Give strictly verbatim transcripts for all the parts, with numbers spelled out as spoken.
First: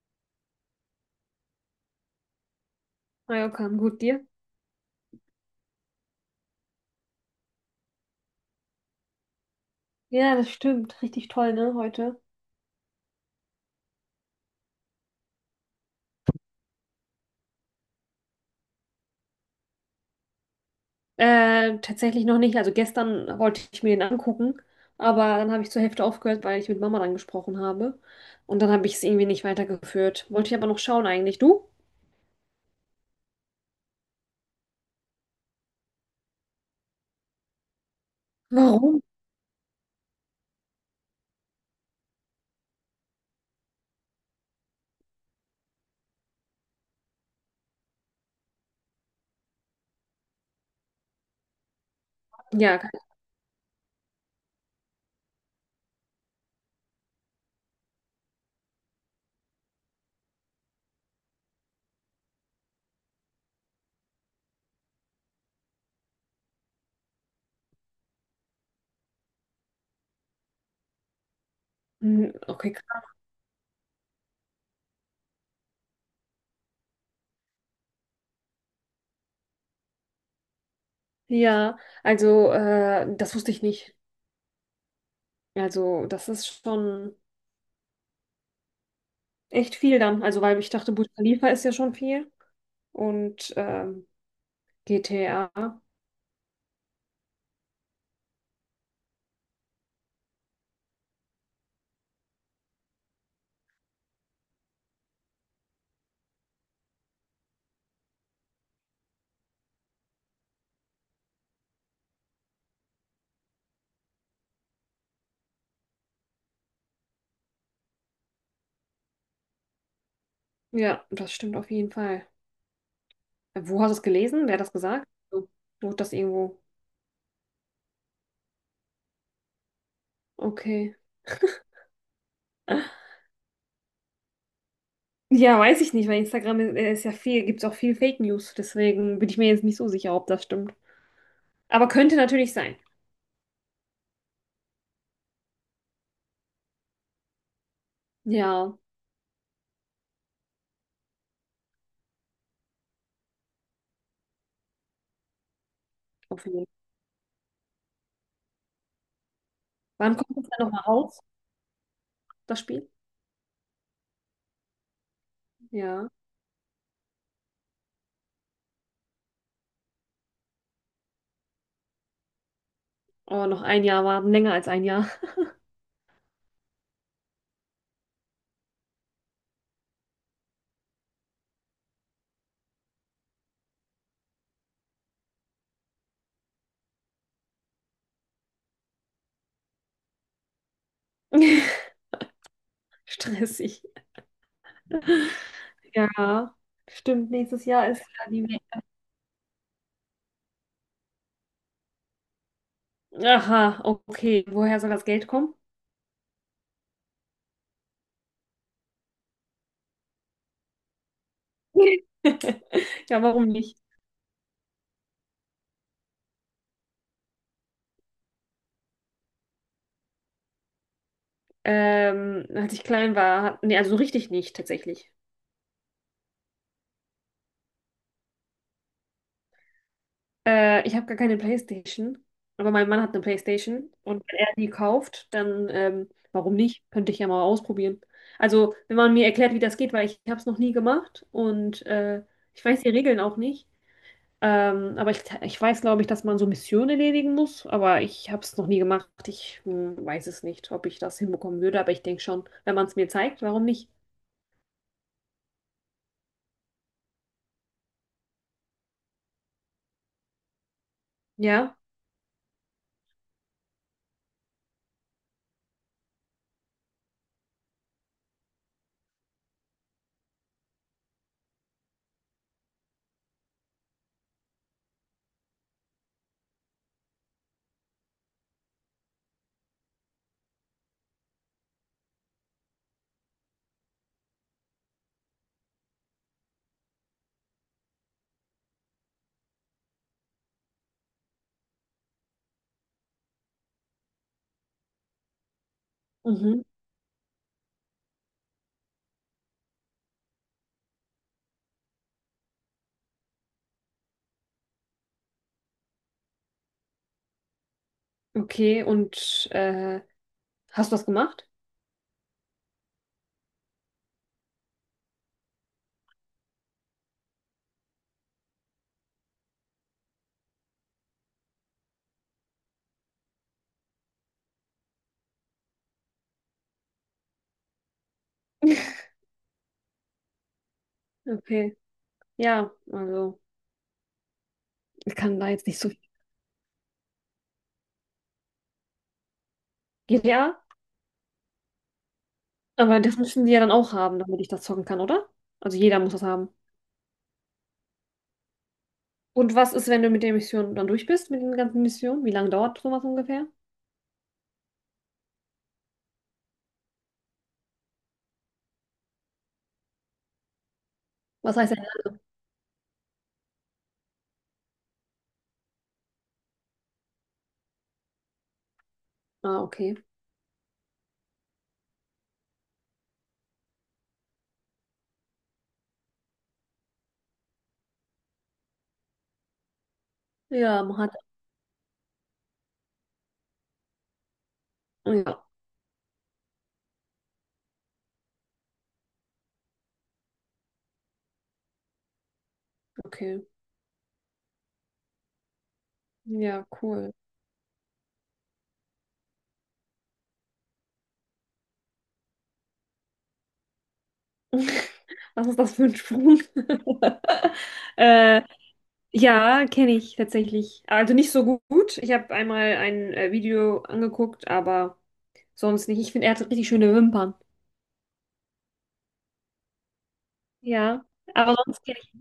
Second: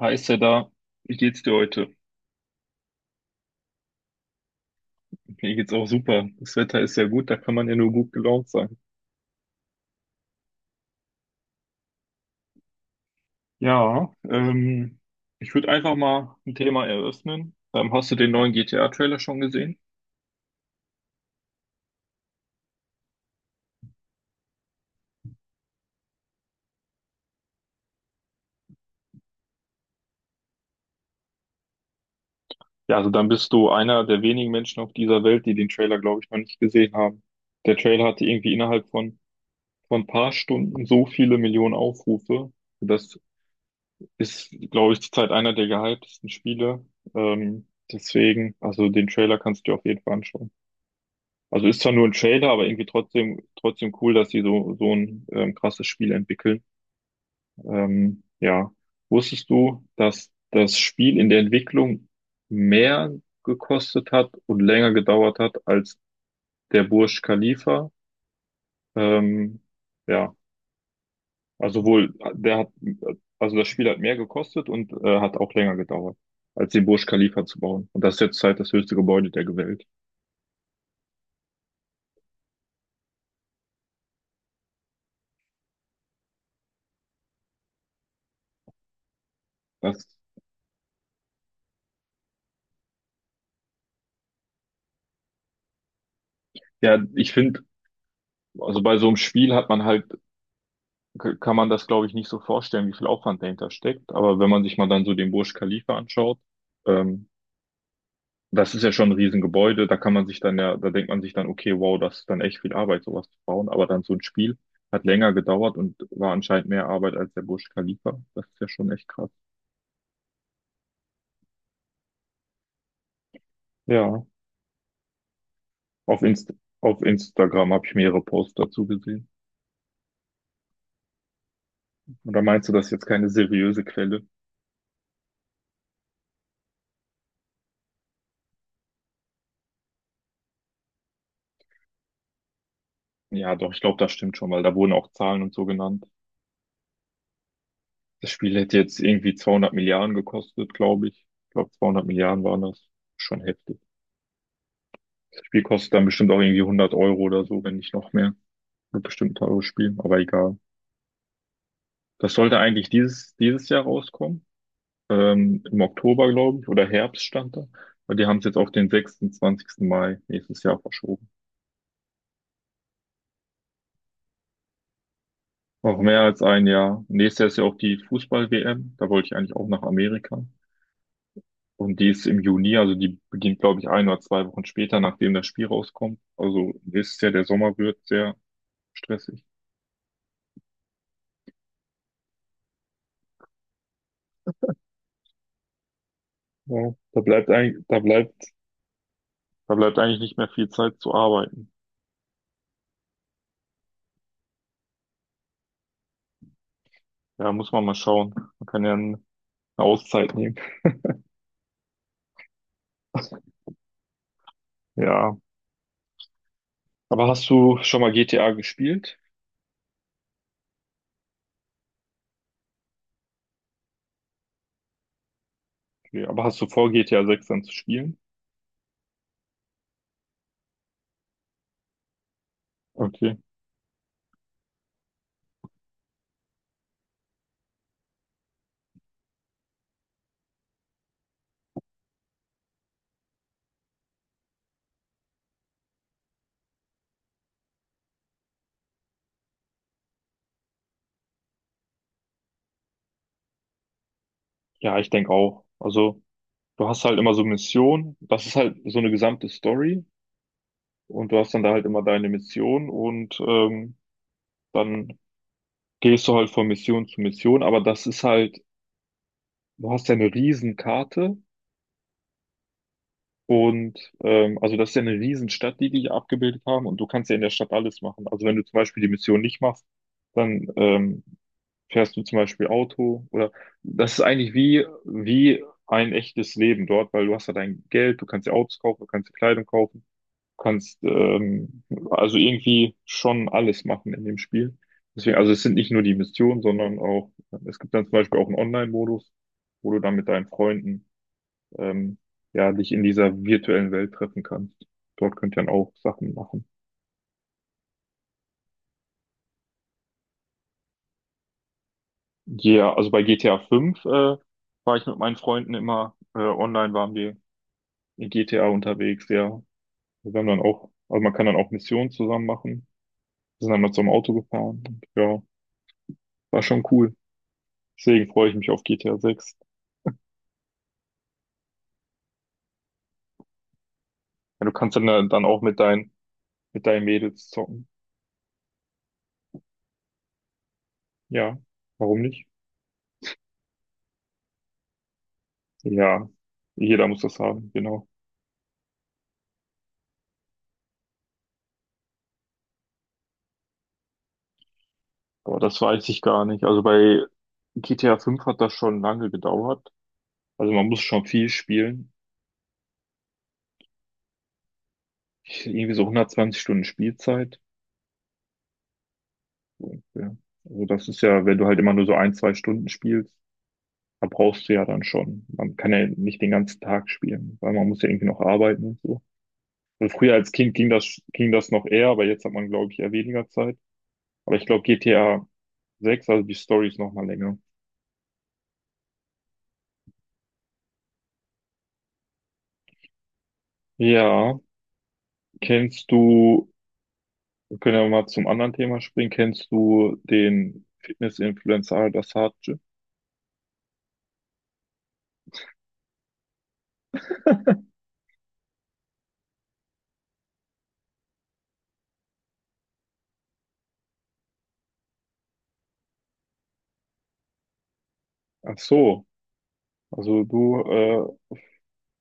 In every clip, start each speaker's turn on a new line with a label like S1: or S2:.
S1: Heißt ja da, wie geht's dir heute?
S2: Mallorca, gut dir?
S1: Mir geht's auch super. Das Wetter ist sehr gut, da kann man ja nur gut gelaunt sein.
S2: Ja, das stimmt. Richtig toll, ne, heute.
S1: Ja, ähm, ich würde einfach mal ein Thema eröffnen. Ähm, hast du den neuen G T A-Trailer schon gesehen?
S2: Äh, tatsächlich noch nicht. Also gestern wollte ich mir den angucken, aber dann habe ich zur Hälfte aufgehört, weil ich mit Mama dann gesprochen habe. Und dann habe ich es irgendwie nicht weitergeführt. Wollte ich aber noch schauen eigentlich. Du?
S1: Ja, also dann bist du einer der wenigen Menschen auf dieser Welt, die den Trailer, glaube ich, noch nicht gesehen haben. Der Trailer hatte irgendwie innerhalb
S2: Warum?
S1: von, von ein paar Stunden so viele Millionen Aufrufe. Das ist, glaube ich, zurzeit einer der gehyptesten Spiele. Ähm, Deswegen, also den Trailer kannst du dir auf jeden Fall anschauen. Also ist zwar nur ein Trailer, aber
S2: Ja,
S1: irgendwie
S2: keine-
S1: trotzdem, trotzdem cool, dass sie so, so ein ähm, krasses Spiel entwickeln. Ähm, ja. Wusstest du, dass das Spiel in der Entwicklung mehr gekostet hat und länger gedauert hat als der Burj Khalifa? Ähm, ja, also wohl,
S2: hm,
S1: der hat,
S2: okay, krass.
S1: also das Spiel hat mehr gekostet und äh, hat auch länger gedauert, als den Burj Khalifa zu bauen. Und das ist jetzt halt das höchste Gebäude der Welt.
S2: Ja, also äh, das wusste ich nicht. Also das ist schon echt viel
S1: Das,
S2: dann. Also weil ich dachte, Burj Khalifa ist ja schon viel. Und ähm, G T A.
S1: ja, ich finde, also bei so einem Spiel hat man halt k- kann man das, glaube ich, nicht so vorstellen, wie viel Aufwand dahinter steckt. Aber wenn man sich mal dann so den Burj Khalifa anschaut, ähm, das ist ja schon ein Riesengebäude, da kann man sich dann ja, da denkt man sich dann, okay, wow, das ist dann echt viel Arbeit, sowas zu bauen. Aber dann so ein Spiel hat länger gedauert und war anscheinend mehr Arbeit als der Burj Khalifa. Das ist ja schon echt krass.
S2: Ja, das stimmt auf jeden Fall. Wo hast du es
S1: Ja,
S2: gelesen? Wer hat das gesagt? So, Wurde das
S1: auf Inst
S2: irgendwo?
S1: auf Instagram habe ich mehrere Posts dazu gesehen.
S2: Okay.
S1: Oder meinst du, das ist jetzt keine seriöse Quelle?
S2: Ja, weiß ich nicht, weil Instagram ist, äh, ist ja viel, gibt es auch viel Fake News. Deswegen bin ich mir jetzt nicht so sicher, ob das stimmt. Aber könnte natürlich sein.
S1: Ja, doch, ich glaube, das stimmt schon, weil da wurden auch Zahlen und so genannt. Das Spiel
S2: Ja,
S1: hätte jetzt irgendwie zweihundert Milliarden gekostet, glaube ich. Ich glaube, zweihundert Milliarden waren das. Schon heftig. Das Spiel kostet dann bestimmt auch
S2: auf jeden
S1: irgendwie
S2: Fall.
S1: hundert Euro oder so, wenn nicht noch mehr. Wird bestimmt ein teures Spiel,
S2: Wann
S1: aber
S2: kommt das
S1: egal.
S2: dann nochmal raus,
S1: Das sollte
S2: das Spiel?
S1: eigentlich dieses, dieses Jahr rauskommen. Ähm, im
S2: Ja.
S1: Oktober, glaube ich, oder Herbst stand da. Aber die haben es jetzt auf den sechsundzwanzigsten Mai Mai nächstes Jahr verschoben.
S2: Oh, noch ein Jahr warten, länger als ein Jahr.
S1: Auch mehr als ein Jahr. Nächstes Jahr ist ja auch die Fußball-W M. Da wollte ich eigentlich auch nach Amerika. Und die ist im Juni, also die beginnt, glaube ich, ein oder zwei Wochen später, nachdem das Spiel rauskommt. Also ihr wisst ja, der Sommer wird sehr stressig.
S2: Stressig. Ja,
S1: Ja, da
S2: stimmt.
S1: bleibt
S2: Nächstes
S1: eigentlich,
S2: Jahr
S1: da
S2: ist ja
S1: bleibt,
S2: die W M.
S1: da bleibt eigentlich nicht mehr viel Zeit zu arbeiten.
S2: Aha, okay. Woher soll das Geld kommen?
S1: Ja, muss man mal schauen. Man kann ja eine Auszeit nehmen.
S2: Ja, warum nicht?
S1: Ja, aber hast du schon mal G T A gespielt?
S2: Ähm, als ich klein war, hat, nee, also so richtig nicht tatsächlich.
S1: Okay, aber hast du vor, G T A sechs dann zu spielen?
S2: Äh, ich habe gar keine PlayStation, aber mein Mann hat eine
S1: Okay.
S2: PlayStation und wenn er die kauft, dann ähm, warum nicht? Könnte ich ja mal ausprobieren. Also, wenn man mir erklärt, wie das geht, weil ich habe es noch nie gemacht und äh, ich weiß die Regeln auch nicht. Ähm, aber ich, ich weiß, glaube ich, dass man so Missionen erledigen muss, aber ich habe es noch nie gemacht. Ich hm, weiß es nicht, ob ich das hinbekommen würde, aber ich denke schon, wenn man es mir zeigt, warum nicht?
S1: Ja, ich denke auch. Also, du hast halt immer so Missionen. Das ist halt so eine gesamte Story. Und du hast dann da
S2: Ja.
S1: halt immer deine Mission und ähm, dann gehst du halt von Mission zu Mission, aber das ist halt, du hast ja eine Riesenkarte und ähm, also das ist ja eine Riesenstadt, die die hier abgebildet haben und du kannst ja in der Stadt alles machen. Also wenn du zum Beispiel die Mission nicht machst, dann ähm, fährst du zum Beispiel Auto oder das ist eigentlich wie, wie ein echtes Leben dort, weil du hast ja dein Geld, du kannst dir Autos kaufen, du kannst dir Kleidung kaufen. kannst ähm, also irgendwie schon alles machen in dem Spiel. Deswegen, also es sind nicht nur die Missionen,
S2: Mhm.
S1: sondern auch, es gibt dann zum Beispiel auch einen Online-Modus, wo du dann mit deinen Freunden ähm, ja dich in dieser virtuellen Welt treffen kannst. Dort könnt ihr dann auch Sachen machen.
S2: Okay, und äh, hast du das gemacht?
S1: Ja, also bei G T A fünf äh, war ich mit meinen Freunden immer äh, online, waren wir in G T A unterwegs, ja. Wir haben dann auch, also man kann dann auch Missionen zusammen machen. Wir sind dann mal zum Auto gefahren. Und, ja, war schon cool. Deswegen freue ich mich auf G T A sechs.
S2: Okay. Ja, also
S1: Ja, du kannst dann,
S2: ich
S1: äh,
S2: kann
S1: dann
S2: da
S1: auch
S2: jetzt nicht
S1: mit
S2: so
S1: deinen, mit deinen Mädels zocken.
S2: viel. Ja,
S1: Ja, warum nicht?
S2: aber das müssen die ja dann auch haben, damit ich das zocken kann, oder? Also jeder muss das
S1: Ja,
S2: haben.
S1: jeder muss das haben, genau.
S2: Und was ist, wenn du mit der Mission dann durch bist, mit den ganzen Missionen? Wie lange dauert sowas ungefähr?
S1: Aber das weiß ich gar nicht. Also bei G T A fünf hat das schon lange gedauert. Also man muss schon viel
S2: Was heißt denn?
S1: spielen. Irgendwie so hundertzwanzig Stunden Spielzeit.
S2: Ah,
S1: So,
S2: okay.
S1: Ja. Also das ist ja, wenn du halt immer nur so ein, zwei Stunden spielst, da brauchst du ja dann schon. Man kann ja nicht den ganzen Tag spielen, weil man muss ja irgendwie noch arbeiten und so. Also früher als Kind
S2: Ja,
S1: ging
S2: man hat.
S1: das, ging das noch eher, aber jetzt hat man, glaube ich, eher weniger Zeit. Aber ich glaube,
S2: Ja,
S1: G T A sechs, also die Story ist noch mal länger.
S2: okay.
S1: Ja, kennst
S2: Ja,
S1: du,
S2: cool.
S1: wir können ja mal zum anderen Thema springen, kennst du den Fitness-Influencer Al-Dassaadje?
S2: Was ist das für ein Sprung? äh, ja, kenne ich tatsächlich. Also nicht so gut. Ich habe einmal ein äh, Video angeguckt, aber sonst nicht. Ich finde, er hat richtig schöne Wimpern.
S1: Ach so, also du,
S2: Ja,
S1: äh,
S2: aber sonst kenne ich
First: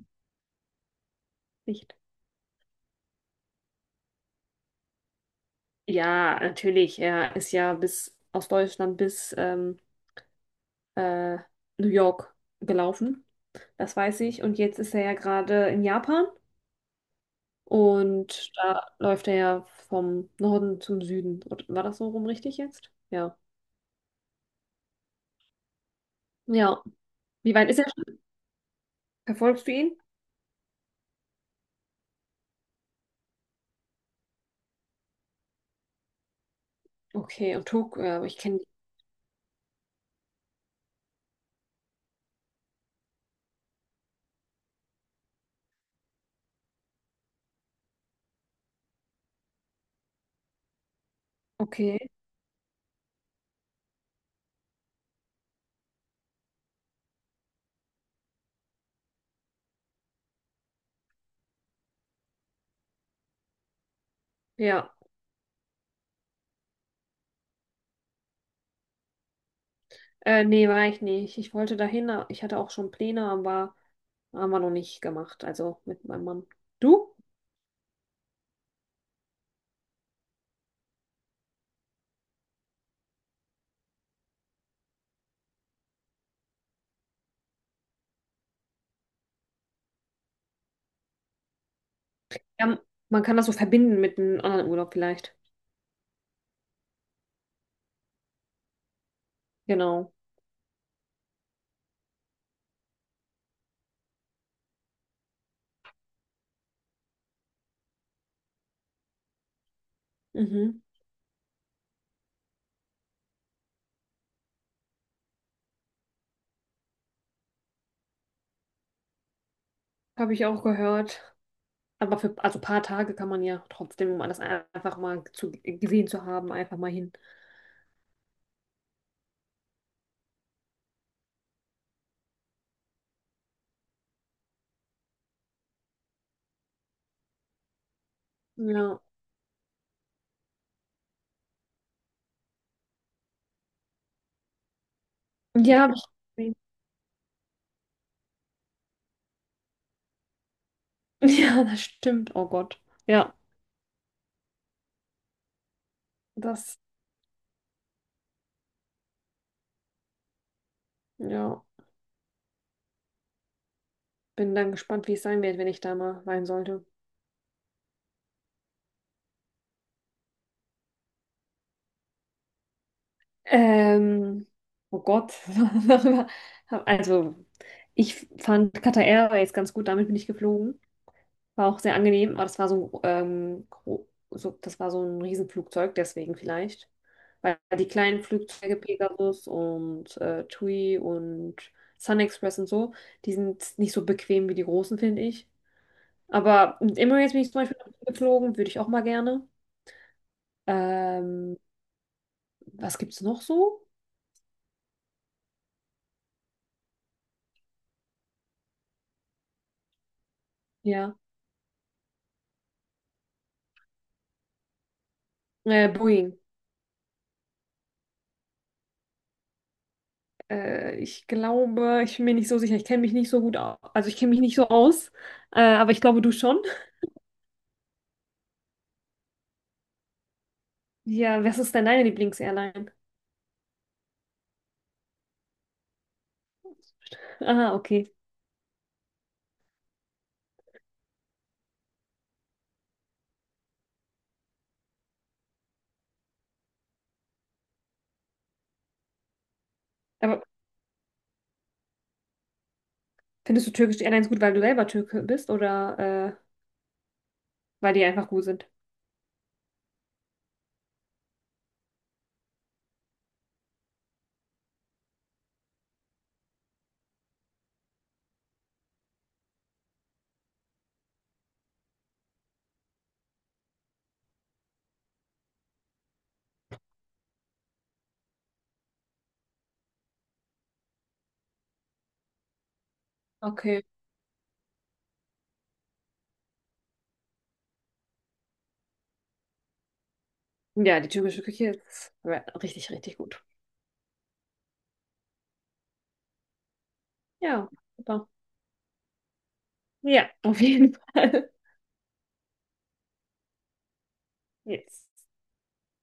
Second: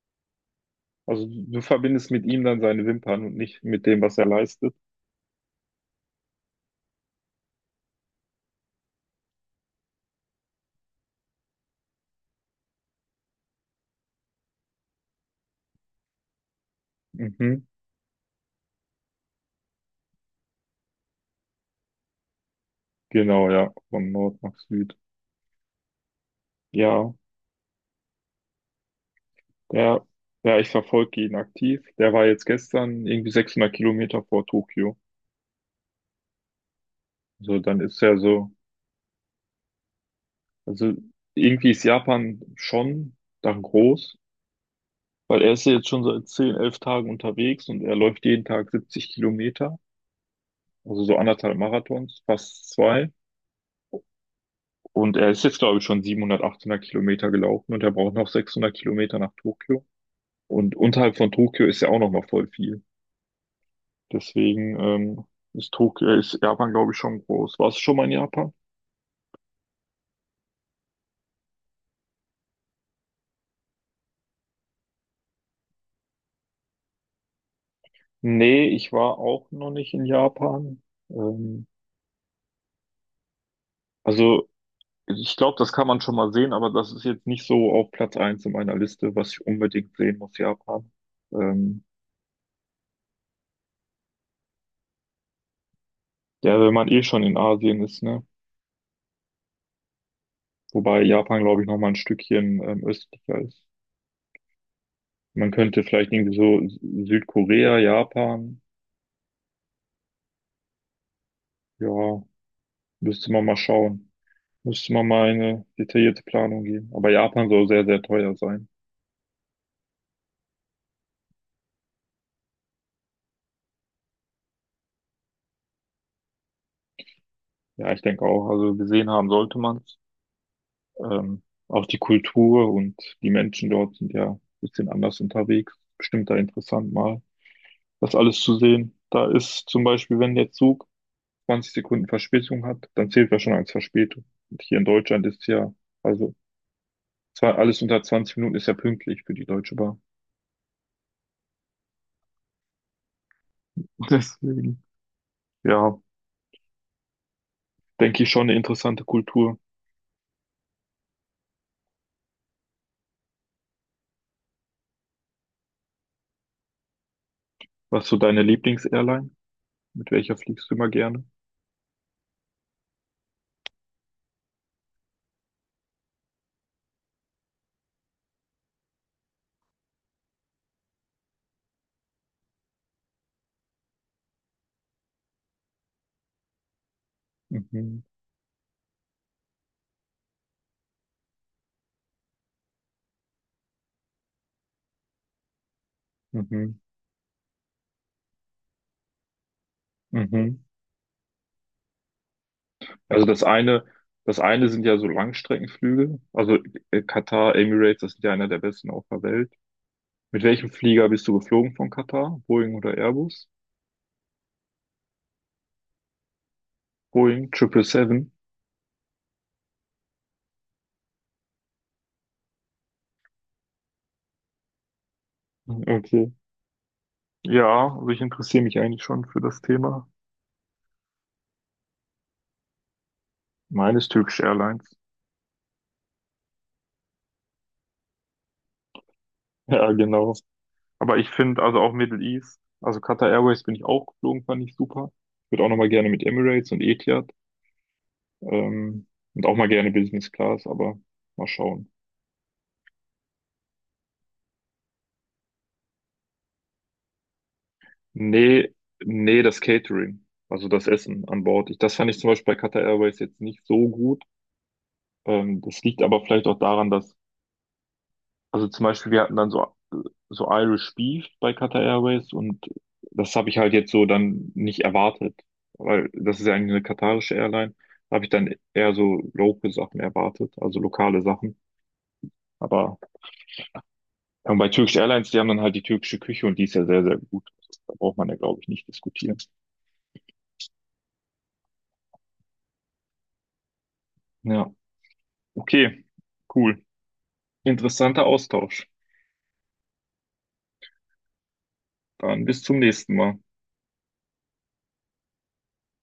S1: also du
S2: ihn nicht.
S1: verbindest mit ihm dann seine Wimpern und nicht mit dem, was er leistet.
S2: Ja, natürlich. Er ist ja bis aus Deutschland bis ähm, äh, New York gelaufen. Das weiß ich. Und jetzt ist er ja gerade in Japan
S1: Mhm.
S2: und da läuft er ja vom Norden zum Süden. Und war das so rum richtig jetzt? Ja.
S1: Genau, ja, von Nord nach Süd.
S2: Ja.
S1: Ja,
S2: Wie weit ist er schon? Verfolgst du ihn?
S1: der, ja, ich verfolge ihn aktiv. Der war jetzt gestern irgendwie sechshundert Kilometer vor Tokio.
S2: Okay,
S1: So,
S2: und
S1: dann
S2: Tok,
S1: ist ja
S2: äh, ich
S1: so,
S2: kenne.
S1: also irgendwie ist Japan schon dann groß, weil er ist ja jetzt schon seit zehn elf Tagen unterwegs und er läuft jeden Tag siebzig Kilometer, also so anderthalb
S2: Okay.
S1: Marathons, fast zwei. Und er ist jetzt, glaube ich, schon siebenhundert, achthundert Kilometer gelaufen und er braucht noch sechshundert Kilometer nach Tokio. Und unterhalb von Tokio ist ja auch noch mal voll viel. Deswegen
S2: Ja.
S1: ähm, ist Tokio, ist Japan, glaube ich, schon groß. Warst du schon mal in Japan?
S2: Äh, nee, war ich nicht. Ich wollte dahin, a- ich hatte auch schon Pläne, aber haben wir noch nicht gemacht. Also mit meinem Mann. Du?
S1: Nee, ich war auch noch nicht in Japan. Ähm, also Ich glaube, das kann man schon mal sehen, aber das ist jetzt nicht so auf Platz eins in meiner Liste, was ich unbedingt sehen muss, Japan. Ähm,
S2: Ja, man kann das so verbinden mit einem anderen Urlaub vielleicht.
S1: ja, wenn man eh schon in Asien ist, ne?
S2: Genau.
S1: Wobei Japan, glaube ich, noch mal ein Stückchen ähm, östlicher ist. Man könnte vielleicht irgendwie so Sü- Südkorea, Japan,
S2: Mhm.
S1: ja, müsste man mal schauen. Müsste man mal eine detaillierte Planung geben. Aber Japan soll sehr, sehr teuer sein.
S2: Habe ich auch gehört. Aber für also ein paar Tage kann man ja trotzdem, um alles ein- einfach mal zu, gesehen zu haben, einfach mal hin.
S1: Ja, ich denke auch. Also gesehen haben sollte man. Ähm, auch die Kultur und die Menschen dort sind ja ein bisschen anders unterwegs. Bestimmt da interessant mal, das alles zu sehen.
S2: Ja.
S1: Da ist zum Beispiel, wenn der Zug zwanzig Sekunden Verspätung hat, dann zählt er schon als Verspätung. Und hier in Deutschland ist ja,
S2: Ja, hab ich
S1: also
S2: gesehen.
S1: zwar alles unter zwanzig Minuten ist ja pünktlich für die Deutsche Bahn.
S2: Ja, das stimmt. Oh Gott. Ja,
S1: Deswegen, ja,
S2: das,
S1: denke ich schon eine interessante Kultur.
S2: ja. Bin dann gespannt, wie es sein wird, wenn ich da mal sein sollte.
S1: Was ist so deine Lieblingsairline? Mit welcher fliegst du immer gerne?
S2: Ähm, oh Gott, darüber. Also, ich fand Qatar Airways ganz gut, damit bin ich geflogen. War auch sehr angenehm, aber das war so, ähm, gro- so, das war so ein Riesenflugzeug, deswegen vielleicht. Weil die
S1: Mhm,
S2: kleinen Flugzeuge Pegasus und äh, T U I und Sun Express und so, die sind nicht so bequem wie die großen, finde ich.
S1: mhm,
S2: Aber mit Emirates bin ich zum Beispiel geflogen, würde ich auch mal gerne.
S1: mhm. Mhm.
S2: Ähm, Was gibt's
S1: Also
S2: noch
S1: das
S2: so?
S1: eine, das eine sind ja so Langstreckenflüge. Also äh, Katar, Emirates, das sind ja einer der besten auf der Welt. Mit welchem Flieger
S2: Ja,
S1: bist du geflogen von Katar? Boeing oder Airbus?
S2: äh, Boeing.
S1: Boeing triple seven.
S2: Äh, ich glaube, ich bin mir nicht so sicher. Ich kenne mich nicht so gut aus. Also ich kenne mich nicht so aus, äh, aber ich glaube,
S1: Okay.
S2: du schon.
S1: Ja, also ich interessiere mich eigentlich schon für das Thema.
S2: Ja, was ist denn deine Lieblingsairline?
S1: Meines Turkish Airlines.
S2: Aha, okay.
S1: Ja, genau. Aber ich finde, also auch Middle East, also Qatar Airways bin ich auch geflogen, fand ich super. Würde auch nochmal gerne mit Emirates und Etihad, ähm, und auch mal gerne Business
S2: Aber
S1: Class, aber mal schauen.
S2: findest du türkische Airlines gut, weil du selber Türke bist oder äh, weil die einfach gut sind?
S1: Nee, nee, das Catering, also das Essen an Bord. Ich, das fand ich zum Beispiel bei Qatar Airways jetzt nicht so gut. Ähm, das liegt aber vielleicht auch daran, dass, also zum Beispiel, wir hatten dann so, so Irish Beef bei Qatar Airways und das habe ich halt jetzt so dann nicht erwartet, weil das ist ja eigentlich eine katarische Airline. Da habe ich dann eher so local Sachen erwartet, also lokale Sachen. Aber
S2: Okay.
S1: ähm, bei Turkish Airlines, die haben dann halt die türkische Küche und die ist ja sehr, sehr gut. Da braucht man ja, glaube ich, nicht diskutieren.
S2: Ja, die türkische Küche ist re- richtig, richtig gut.
S1: Ja, okay, cool.
S2: Ja,
S1: Interessanter
S2: super.
S1: Austausch.
S2: Ja, auf jeden Fall.
S1: Dann bis zum nächsten Mal.
S2: Yes.